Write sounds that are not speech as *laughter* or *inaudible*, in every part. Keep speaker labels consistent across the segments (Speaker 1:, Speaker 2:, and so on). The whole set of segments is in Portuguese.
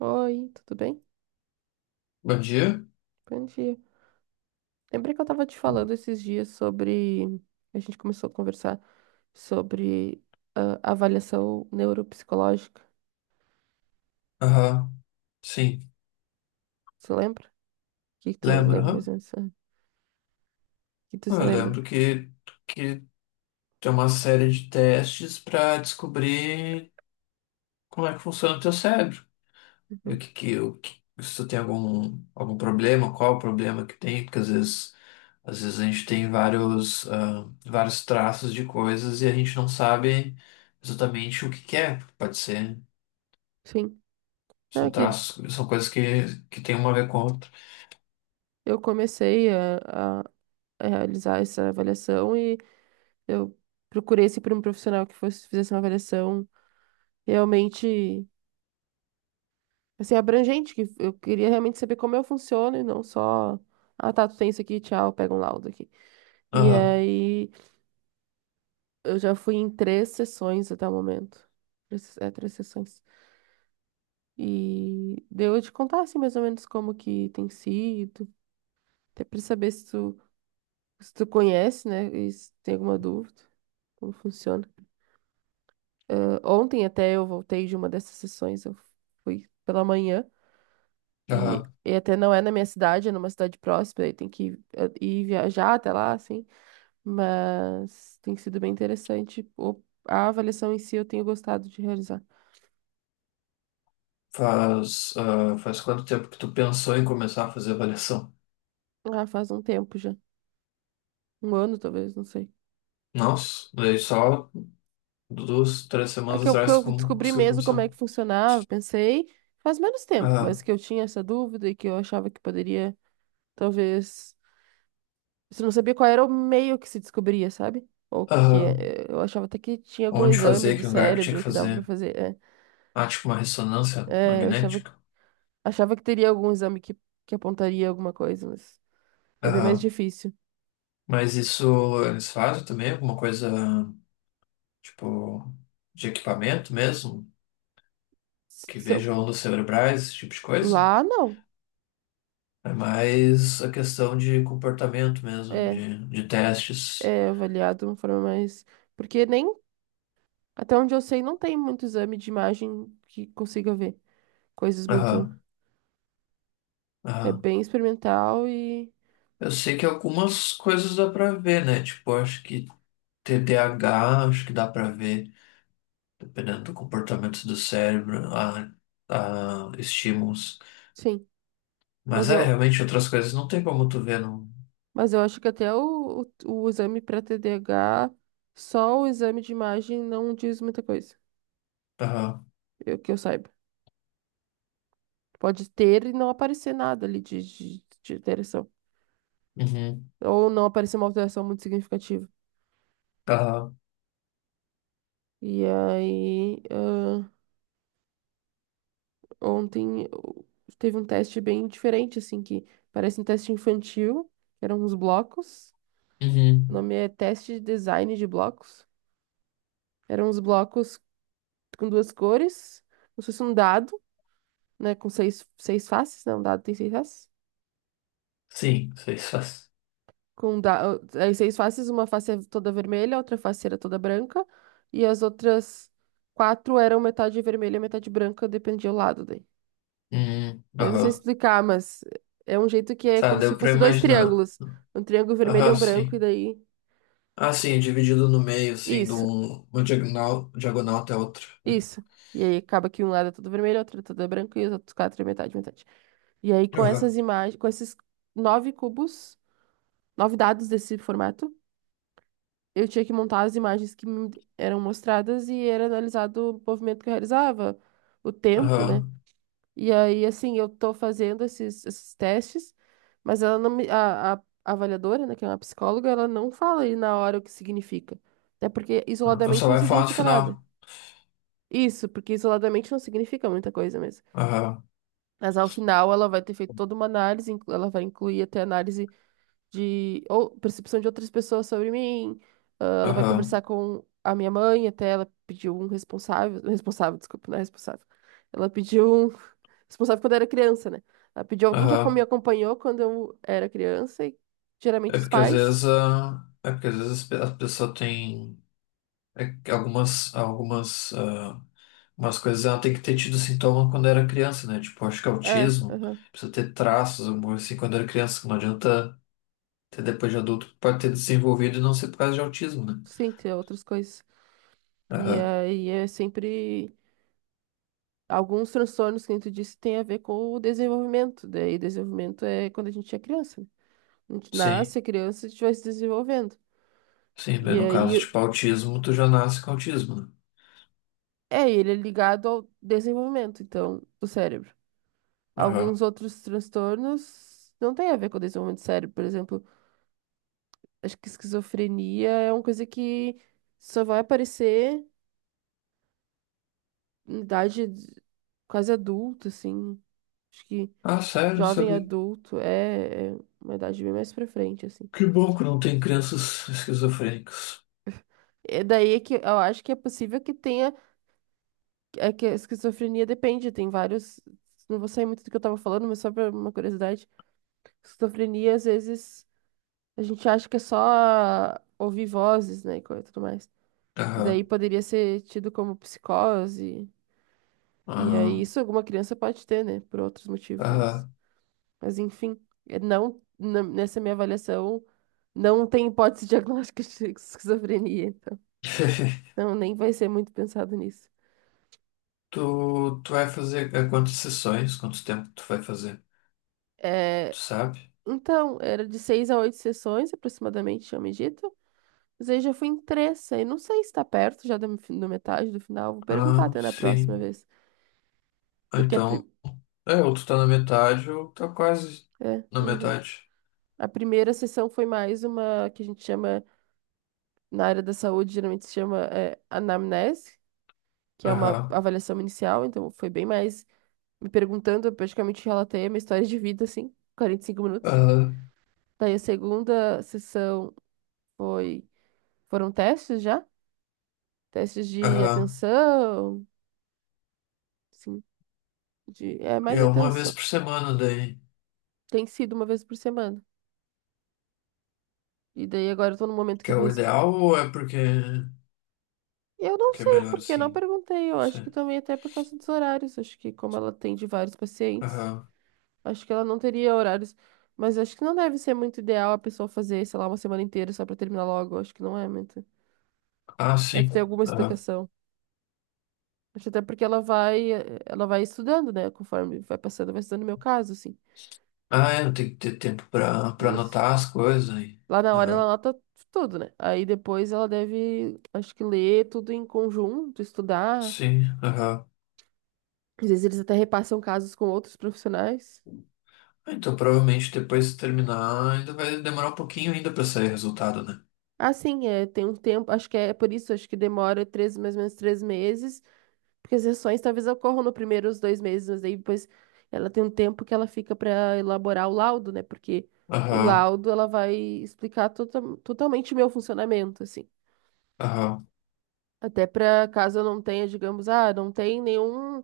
Speaker 1: Oi, tudo bem?
Speaker 2: Bom dia?
Speaker 1: Bom dia. Lembrei que eu tava te falando esses dias sobre. A gente começou a conversar sobre avaliação neuropsicológica.
Speaker 2: Aham, sim.
Speaker 1: Você lembra? O que que tu
Speaker 2: Lembro,
Speaker 1: lembra mais
Speaker 2: aham.
Speaker 1: ou menos? O que tu se
Speaker 2: Eu
Speaker 1: lembra?
Speaker 2: lembro que tem uma série de testes para descobrir como é que funciona o teu cérebro. E
Speaker 1: Uhum.
Speaker 2: o que, se tu tem algum problema, qual o problema que tem, porque às vezes a gente tem vários, vários traços de coisas e a gente não sabe exatamente que é. Pode ser,
Speaker 1: Sim. Não,
Speaker 2: são
Speaker 1: é que
Speaker 2: traços, são coisas que tem uma a ver com a outra.
Speaker 1: eu comecei a realizar essa avaliação e eu procurei sempre um profissional que fosse, fizesse uma avaliação realmente, assim, abrangente, que eu queria realmente saber como eu funciono e não só, ah, tá, tu tem isso aqui, tchau, pega um laudo aqui. E
Speaker 2: Aham,
Speaker 1: aí eu já fui em três sessões até o momento. É, três sessões. E deu de contar assim mais ou menos como que tem sido, até pra saber se tu, se tu conhece, né? E se tem alguma dúvida, como funciona. Ontem até eu voltei de uma dessas sessões, eu fui pela manhã.
Speaker 2: aham.
Speaker 1: E até não é na minha cidade, é numa cidade próxima, aí tem que ir viajar até lá, assim. Mas tem sido bem interessante. A avaliação em si eu tenho gostado de realizar.
Speaker 2: Faz, faz quanto tempo que tu pensou em começar a fazer avaliação?
Speaker 1: Ah, faz um tempo já. Um ano, talvez, não sei.
Speaker 2: Nossa, daí só duas, três
Speaker 1: É
Speaker 2: semanas
Speaker 1: que
Speaker 2: atrás
Speaker 1: eu
Speaker 2: que eu
Speaker 1: descobri
Speaker 2: consegui
Speaker 1: mesmo como
Speaker 2: começar.
Speaker 1: é que funcionava, pensei, faz menos tempo,
Speaker 2: Ah,
Speaker 1: mas que eu tinha essa dúvida e que eu achava que poderia, talvez. Você não sabia qual era o meio que se descobria, sabe? Ou que
Speaker 2: ah,
Speaker 1: é, eu achava até que tinha algum
Speaker 2: onde
Speaker 1: exame
Speaker 2: fazer,
Speaker 1: do
Speaker 2: que lugar que tinha que
Speaker 1: cérebro que dava pra
Speaker 2: fazer?
Speaker 1: fazer. É,
Speaker 2: Ah, tipo uma ressonância
Speaker 1: é, eu achava,
Speaker 2: magnética.
Speaker 1: que teria algum exame que apontaria alguma coisa, mas é bem mais
Speaker 2: Ah,
Speaker 1: difícil.
Speaker 2: mas isso eles fazem também? Alguma coisa tipo de equipamento mesmo? Que
Speaker 1: Se, eu-
Speaker 2: veja ondas cerebrais, esse tipo de coisa?
Speaker 1: Lá, não.
Speaker 2: É mais a questão de comportamento mesmo,
Speaker 1: É,
Speaker 2: de testes.
Speaker 1: é avaliado de uma forma mais. Porque nem. Até onde eu sei, não tem muito exame de imagem que consiga ver coisas muito.
Speaker 2: Aham,
Speaker 1: É
Speaker 2: aham.
Speaker 1: bem experimental e.
Speaker 2: Eu sei que algumas coisas dá pra ver, né? Tipo, acho que TDAH, acho que dá pra ver, dependendo do comportamento do cérebro, a estímulos.
Speaker 1: Sim.
Speaker 2: Mas
Speaker 1: Mas
Speaker 2: é,
Speaker 1: eu,
Speaker 2: realmente outras coisas não tem como tu ver, não.
Speaker 1: mas eu acho que até o exame para TDAH, só o exame de imagem não diz muita coisa,
Speaker 2: Aham,
Speaker 1: eu, que eu saiba. Pode ter e não aparecer nada ali de alteração.
Speaker 2: uhum,
Speaker 1: Ou não aparecer uma alteração muito significativa.
Speaker 2: aham,
Speaker 1: E aí, ah, ontem eu- teve um teste bem diferente, assim, que parece um teste infantil, que eram uns blocos. O
Speaker 2: uhum.
Speaker 1: nome é Teste de Design de Blocos. Eram uns blocos com duas cores, como se fosse um dado, né? Com seis, seis faces, não, um dado tem seis faces.
Speaker 2: Sim, sei só.
Speaker 1: Com um da... ah, aí seis faces, uma face é toda vermelha, outra face era toda branca, e as outras quatro eram metade vermelha e metade branca, dependia do lado daí.
Speaker 2: Uhum,
Speaker 1: Eu não sei
Speaker 2: aham.
Speaker 1: explicar, mas é um jeito que é
Speaker 2: Tá,
Speaker 1: como se
Speaker 2: deu pra
Speaker 1: fosse dois
Speaker 2: imaginar.
Speaker 1: triângulos. Um triângulo vermelho e
Speaker 2: Aham,
Speaker 1: um branco, e
Speaker 2: sim.
Speaker 1: daí.
Speaker 2: Ah, sim, é dividido no meio, assim, de
Speaker 1: Isso.
Speaker 2: um, uma diagonal, diagonal até outra.
Speaker 1: Isso. E aí acaba que um lado é todo vermelho, outro é todo é branco e os outros quatro é metade, metade. E aí com
Speaker 2: Aham,
Speaker 1: essas imagens, com esses nove cubos, nove dados desse formato, eu tinha que montar as imagens que me eram mostradas e era analisado o movimento que eu realizava, o tempo, né?
Speaker 2: aham.
Speaker 1: E aí, assim, eu tô fazendo esses, esses testes, mas ela não me, a avaliadora, né, que é uma psicóloga, ela não fala aí na hora o que significa. Até porque
Speaker 2: Eu
Speaker 1: isoladamente
Speaker 2: só
Speaker 1: não
Speaker 2: vai falar no
Speaker 1: significa nada.
Speaker 2: final.
Speaker 1: Isso, porque isoladamente não significa muita coisa mesmo.
Speaker 2: Aham,
Speaker 1: Mas ao final ela vai ter feito toda uma análise, ela vai incluir até análise de ou percepção de outras pessoas sobre mim. Ah, ela vai conversar
Speaker 2: aham.
Speaker 1: com a minha mãe, até ela pediu um responsável, responsável, desculpa, não é responsável. Ela pediu um *laughs* responsável quando eu era criança, né? Ela pediu alguém que me
Speaker 2: Aham.
Speaker 1: acompanhou quando eu era criança, e geralmente
Speaker 2: É
Speaker 1: os
Speaker 2: porque
Speaker 1: pais.
Speaker 2: é porque às vezes a pessoa tem é que algumas, ah, umas coisas ela tem que ter tido sintoma quando era criança, né? Tipo, acho que é
Speaker 1: É,
Speaker 2: autismo
Speaker 1: aham.
Speaker 2: precisa ter traços, alguma coisa assim, quando era criança. Que Não adianta ter depois de adulto, pode ter desenvolvido e não ser por causa de autismo, né?
Speaker 1: Sim, tem outras coisas. E
Speaker 2: Aham.
Speaker 1: aí é sempre. Alguns transtornos que a gente disse tem a ver com o desenvolvimento. Daí, desenvolvimento é quando a gente é criança, né? A gente
Speaker 2: Sim,
Speaker 1: nasce, é criança, a gente vai se desenvolvendo. E
Speaker 2: No caso,
Speaker 1: aí,
Speaker 2: tipo, autismo, tu já nasce com autismo, né?
Speaker 1: é, ele é ligado ao desenvolvimento, então, do cérebro.
Speaker 2: Aham.
Speaker 1: Alguns outros transtornos não têm a ver com o desenvolvimento do cérebro. Por exemplo, acho que esquizofrenia é uma coisa que só vai aparecer em idade quase adulta, assim. Acho que
Speaker 2: Ah, sério,
Speaker 1: jovem
Speaker 2: sabe?
Speaker 1: adulto é uma idade bem mais pra frente, assim.
Speaker 2: Que bom que não tem crianças esquizofrênicas.
Speaker 1: É daí é que eu acho que é possível que tenha. É que a esquizofrenia depende, tem vários. Não vou sair muito do que eu tava falando, mas só pra uma curiosidade. Esquizofrenia, às vezes, a gente acha que é só ouvir vozes, né, e coisa e tudo mais. E daí
Speaker 2: Aham.
Speaker 1: poderia ser tido como psicose. E aí,
Speaker 2: Ah,
Speaker 1: isso alguma criança pode ter, né, por outros motivos.
Speaker 2: aham.
Speaker 1: Mas enfim, é não, nessa minha avaliação, não tem hipótese *laughs* diagnóstica de esquizofrenia, então.
Speaker 2: *laughs*
Speaker 1: Então, nem vai ser muito pensado nisso.
Speaker 2: Tu, tu vai fazer há quantas sessões? Quanto tempo tu vai fazer?
Speaker 1: É,
Speaker 2: Tu sabe?
Speaker 1: então, era de seis a oito sessões, aproximadamente, tinha me dito. Mas aí já fui em três, aí não sei se tá perto já da metade do final. Vou perguntar
Speaker 2: Ah,
Speaker 1: até na próxima
Speaker 2: sim.
Speaker 1: vez. Porque
Speaker 2: Então, é, ou tu tá na metade ou tá quase
Speaker 1: é,
Speaker 2: na
Speaker 1: na verdade.
Speaker 2: metade.
Speaker 1: A primeira sessão foi mais uma que a gente chama, na área da saúde, geralmente se chama anamnese, que é uma
Speaker 2: Aham.
Speaker 1: avaliação inicial. Então, foi bem mais me perguntando, eu praticamente relatei a minha história de vida, assim, 45 minutos.
Speaker 2: Aham.
Speaker 1: Daí a segunda sessão foi, foram testes já, testes de
Speaker 2: Aham.
Speaker 1: atenção. Sim, de, é mais
Speaker 2: É
Speaker 1: de
Speaker 2: uma vez
Speaker 1: atenção.
Speaker 2: por semana daí.
Speaker 1: Tem sido uma vez por semana. E daí agora eu tô no momento que
Speaker 2: Que
Speaker 1: eu
Speaker 2: é
Speaker 1: vou.
Speaker 2: o ideal ou
Speaker 1: Eu não
Speaker 2: porque é
Speaker 1: sei
Speaker 2: melhor
Speaker 1: porque eu não
Speaker 2: assim?
Speaker 1: perguntei. Eu
Speaker 2: Não
Speaker 1: acho que
Speaker 2: sei.
Speaker 1: também até por causa dos horários. Acho que como ela atende vários pacientes,
Speaker 2: Aham.
Speaker 1: acho que ela não teria horários. Mas acho que não deve ser muito ideal a pessoa fazer, sei lá, uma semana inteira só pra terminar logo. Acho que não é muito.
Speaker 2: Ah, sim.
Speaker 1: Deve ter alguma
Speaker 2: Aham.
Speaker 1: explicação. Acho até porque ela vai, ela vai estudando, né? Conforme vai passando, vai estudando o meu caso, assim.
Speaker 2: Ah, é, tem que ter tempo pra
Speaker 1: Isso.
Speaker 2: anotar as coisas aí.
Speaker 1: Lá na hora ela
Speaker 2: Aham.
Speaker 1: anota tudo, né? Aí depois ela deve, acho que ler tudo em conjunto, estudar.
Speaker 2: Sim. Aham.
Speaker 1: Às vezes eles até repassam casos com outros profissionais.
Speaker 2: Então, provavelmente depois de terminar, ainda vai demorar um pouquinho ainda pra sair resultado, né?
Speaker 1: Ah, sim, é, tem um tempo, acho que é por isso, acho que demora três, mais ou menos 3 meses, porque as sessões talvez ocorram no primeiro os 2 meses, mas aí depois ela tem um tempo que ela fica para elaborar o laudo, né? Porque o
Speaker 2: Aham,
Speaker 1: laudo ela vai explicar totalmente o meu funcionamento, assim.
Speaker 2: aham,
Speaker 1: Até para caso eu não tenha, digamos, ah, não tem nenhum.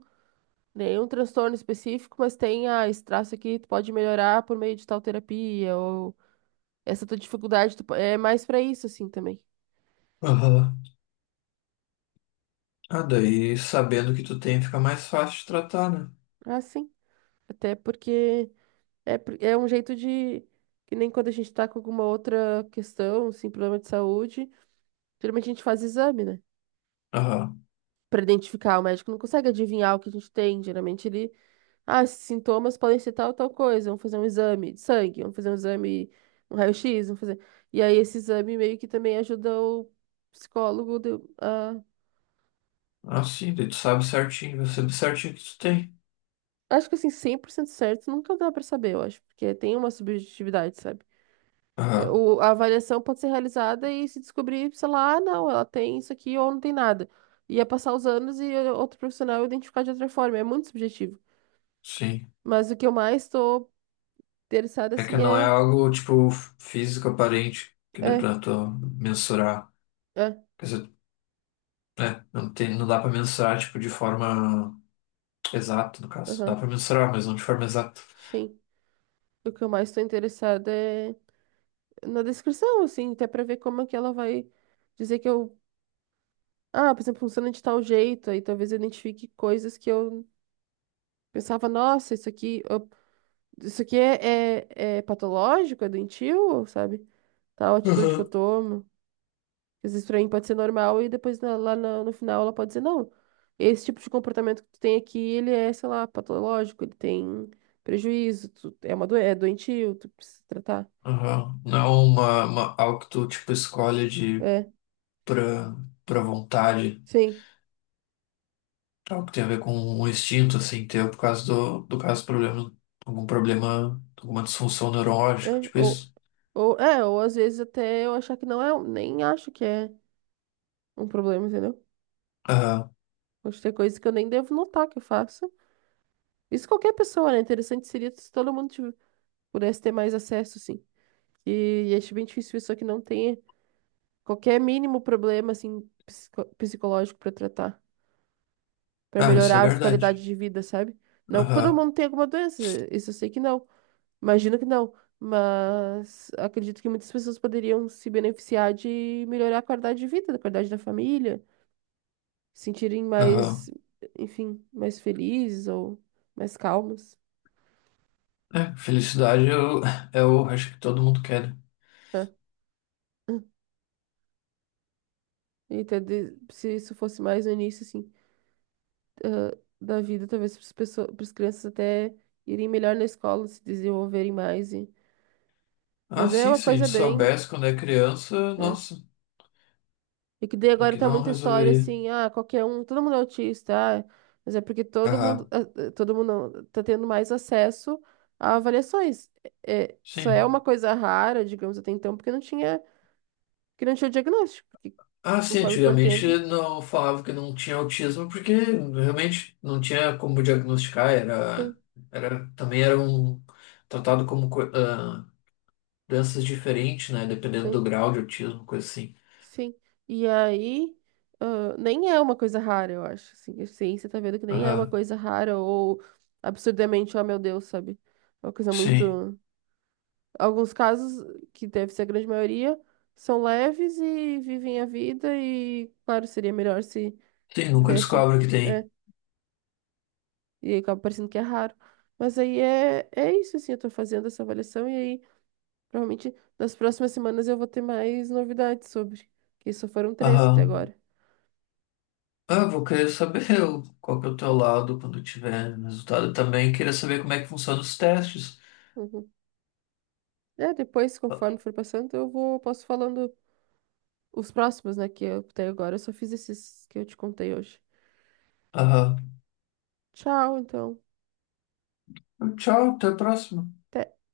Speaker 1: Nenhum transtorno específico, mas tem ah, esse traço aqui, tu pode melhorar por meio de tal terapia, ou essa tua dificuldade tu é mais pra isso, assim, também.
Speaker 2: aham. Ah, daí sabendo que tu tem, fica mais fácil de tratar, né?
Speaker 1: Ah, sim. Até porque é, é um jeito de. Que nem quando a gente tá com alguma outra questão, assim, problema de saúde, geralmente a gente faz exame, né?
Speaker 2: Aham.
Speaker 1: Pra identificar, o médico não consegue adivinhar o que a gente tem, geralmente ele. Ah, esses sintomas podem ser tal, tal coisa. Vamos fazer um exame de sangue, vamos fazer um exame, um raio-x, vamos fazer. E aí esse exame meio que também ajuda o psicólogo a.
Speaker 2: Ah, sim, daí tu sabe certinho, você sabe certinho o que tu tem.
Speaker 1: Acho que assim, 100% certo nunca dá pra saber, eu acho, porque tem uma subjetividade, sabe? É,
Speaker 2: Aham,
Speaker 1: A avaliação pode ser realizada e se descobrir, sei lá, ah, não, ela tem isso aqui ou não tem nada. Ia passar os anos e outro profissional identificar de outra forma. É muito subjetivo.
Speaker 2: sim.
Speaker 1: Mas o que eu mais tô interessada,
Speaker 2: É que
Speaker 1: assim,
Speaker 2: não é
Speaker 1: é.
Speaker 2: algo, tipo, físico aparente, que dá
Speaker 1: É,
Speaker 2: pra tu mensurar.
Speaker 1: é,
Speaker 2: Quer dizer, né? Não tem, não dá pra mensurar, tipo, de forma exata, no caso. Dá
Speaker 1: aham,
Speaker 2: pra mensurar, mas não de forma exata.
Speaker 1: sim. O que eu mais estou interessada é na descrição, assim, até pra ver como é que ela vai dizer que eu. Ah, por exemplo, funciona de tal jeito, aí talvez eu identifique coisas que eu pensava, nossa, isso aqui, isso aqui é, é, é patológico, é doentio, sabe? Tal atitude que eu
Speaker 2: Aham.
Speaker 1: tomo. Às vezes pra mim pode ser normal e depois, lá, no final ela pode dizer, não, esse tipo de comportamento que tu tem aqui, ele é, sei lá, patológico, ele tem prejuízo, tu, é uma é doentio, tu precisa tratar.
Speaker 2: Aham. Não é algo que tu, tipo, escolhe de
Speaker 1: É,
Speaker 2: pra, pra vontade.
Speaker 1: sim.
Speaker 2: Tá? Algo que tem a ver com um instinto, assim, teu, por causa do caso, problema, algum problema, alguma disfunção
Speaker 1: É,
Speaker 2: neurológica, tipo isso.
Speaker 1: ou, é, ou às vezes até eu achar que não é, nem acho que é um problema, entendeu?
Speaker 2: Aham.
Speaker 1: Pode ter coisas que eu nem devo notar que eu faço. Isso qualquer pessoa, né? Interessante seria se todo mundo pudesse ter mais acesso, assim. E acho bem difícil pessoa que não tenha qualquer mínimo problema, assim, psicológico pra tratar, pra
Speaker 2: Ah, isso é
Speaker 1: melhorar a qualidade
Speaker 2: verdade.
Speaker 1: de vida, sabe? Não que todo
Speaker 2: Aham.
Speaker 1: mundo tenha alguma doença, isso eu sei que não. Imagino que não, mas acredito que muitas pessoas poderiam se beneficiar de melhorar a qualidade de vida, a qualidade da família, se sentirem mais,
Speaker 2: Aham.
Speaker 1: enfim, mais felizes ou mais calmas,
Speaker 2: É, felicidade eu, *laughs* eu acho que todo mundo quer. Né?
Speaker 1: né? E ter se isso fosse mais no início, assim, ah, da vida, talvez para as pessoas, para as crianças até irem melhor na escola, se desenvolverem mais. E...
Speaker 2: Ah,
Speaker 1: Mas é
Speaker 2: sim,
Speaker 1: uma
Speaker 2: se a gente
Speaker 1: coisa bem,
Speaker 2: soubesse quando é criança,
Speaker 1: né?
Speaker 2: nossa,
Speaker 1: E que daí
Speaker 2: o
Speaker 1: agora
Speaker 2: que
Speaker 1: tá
Speaker 2: não
Speaker 1: muita história
Speaker 2: resolveria.
Speaker 1: assim, ah, qualquer um, todo mundo é autista, ah, mas é porque todo mundo,
Speaker 2: Aham.
Speaker 1: ah, ah, todo mundo não, tá tendo mais acesso a avaliações. É, é, só é
Speaker 2: Sim.
Speaker 1: uma coisa rara, digamos, até então, porque não tinha o diagnóstico, porque
Speaker 2: Ah, sim,
Speaker 1: conforme for
Speaker 2: antigamente
Speaker 1: tendo,
Speaker 2: não falava que não tinha autismo porque realmente não tinha como diagnosticar,
Speaker 1: sim,
Speaker 2: era também era um tratado como co- ah, doenças diferentes, né, dependendo do
Speaker 1: sim,
Speaker 2: grau de autismo, coisa assim.
Speaker 1: sim. E aí, ah, nem é uma coisa rara, eu acho, assim, a ciência tá vendo que nem é uma
Speaker 2: Aham,
Speaker 1: coisa rara ou absurdamente, oh meu Deus, sabe? É uma coisa
Speaker 2: sim.
Speaker 1: muito. Alguns casos, que deve ser a grande maioria, são leves e vivem a vida e, claro, seria melhor se
Speaker 2: Sim, nunca
Speaker 1: tivesse,
Speaker 2: descobre que tem.
Speaker 1: é, e acaba parecendo que é raro. Mas aí é, é isso, assim, eu tô fazendo essa avaliação e aí, provavelmente, nas próximas semanas eu vou ter mais novidades sobre, que só foram três até
Speaker 2: Aham.
Speaker 1: agora.
Speaker 2: Ah, vou querer saber *laughs* o- qual que é o teu lado quando tiver resultado. Eu também queria saber como é que funcionam os testes.
Speaker 1: Uhum. É, depois, conforme
Speaker 2: Ah,
Speaker 1: for passando, eu vou, posso falando os próximos, né, que eu até agora eu só fiz esses que eu te contei hoje.
Speaker 2: Aham.
Speaker 1: Tchau, então.
Speaker 2: Tchau, até a próxima.
Speaker 1: Até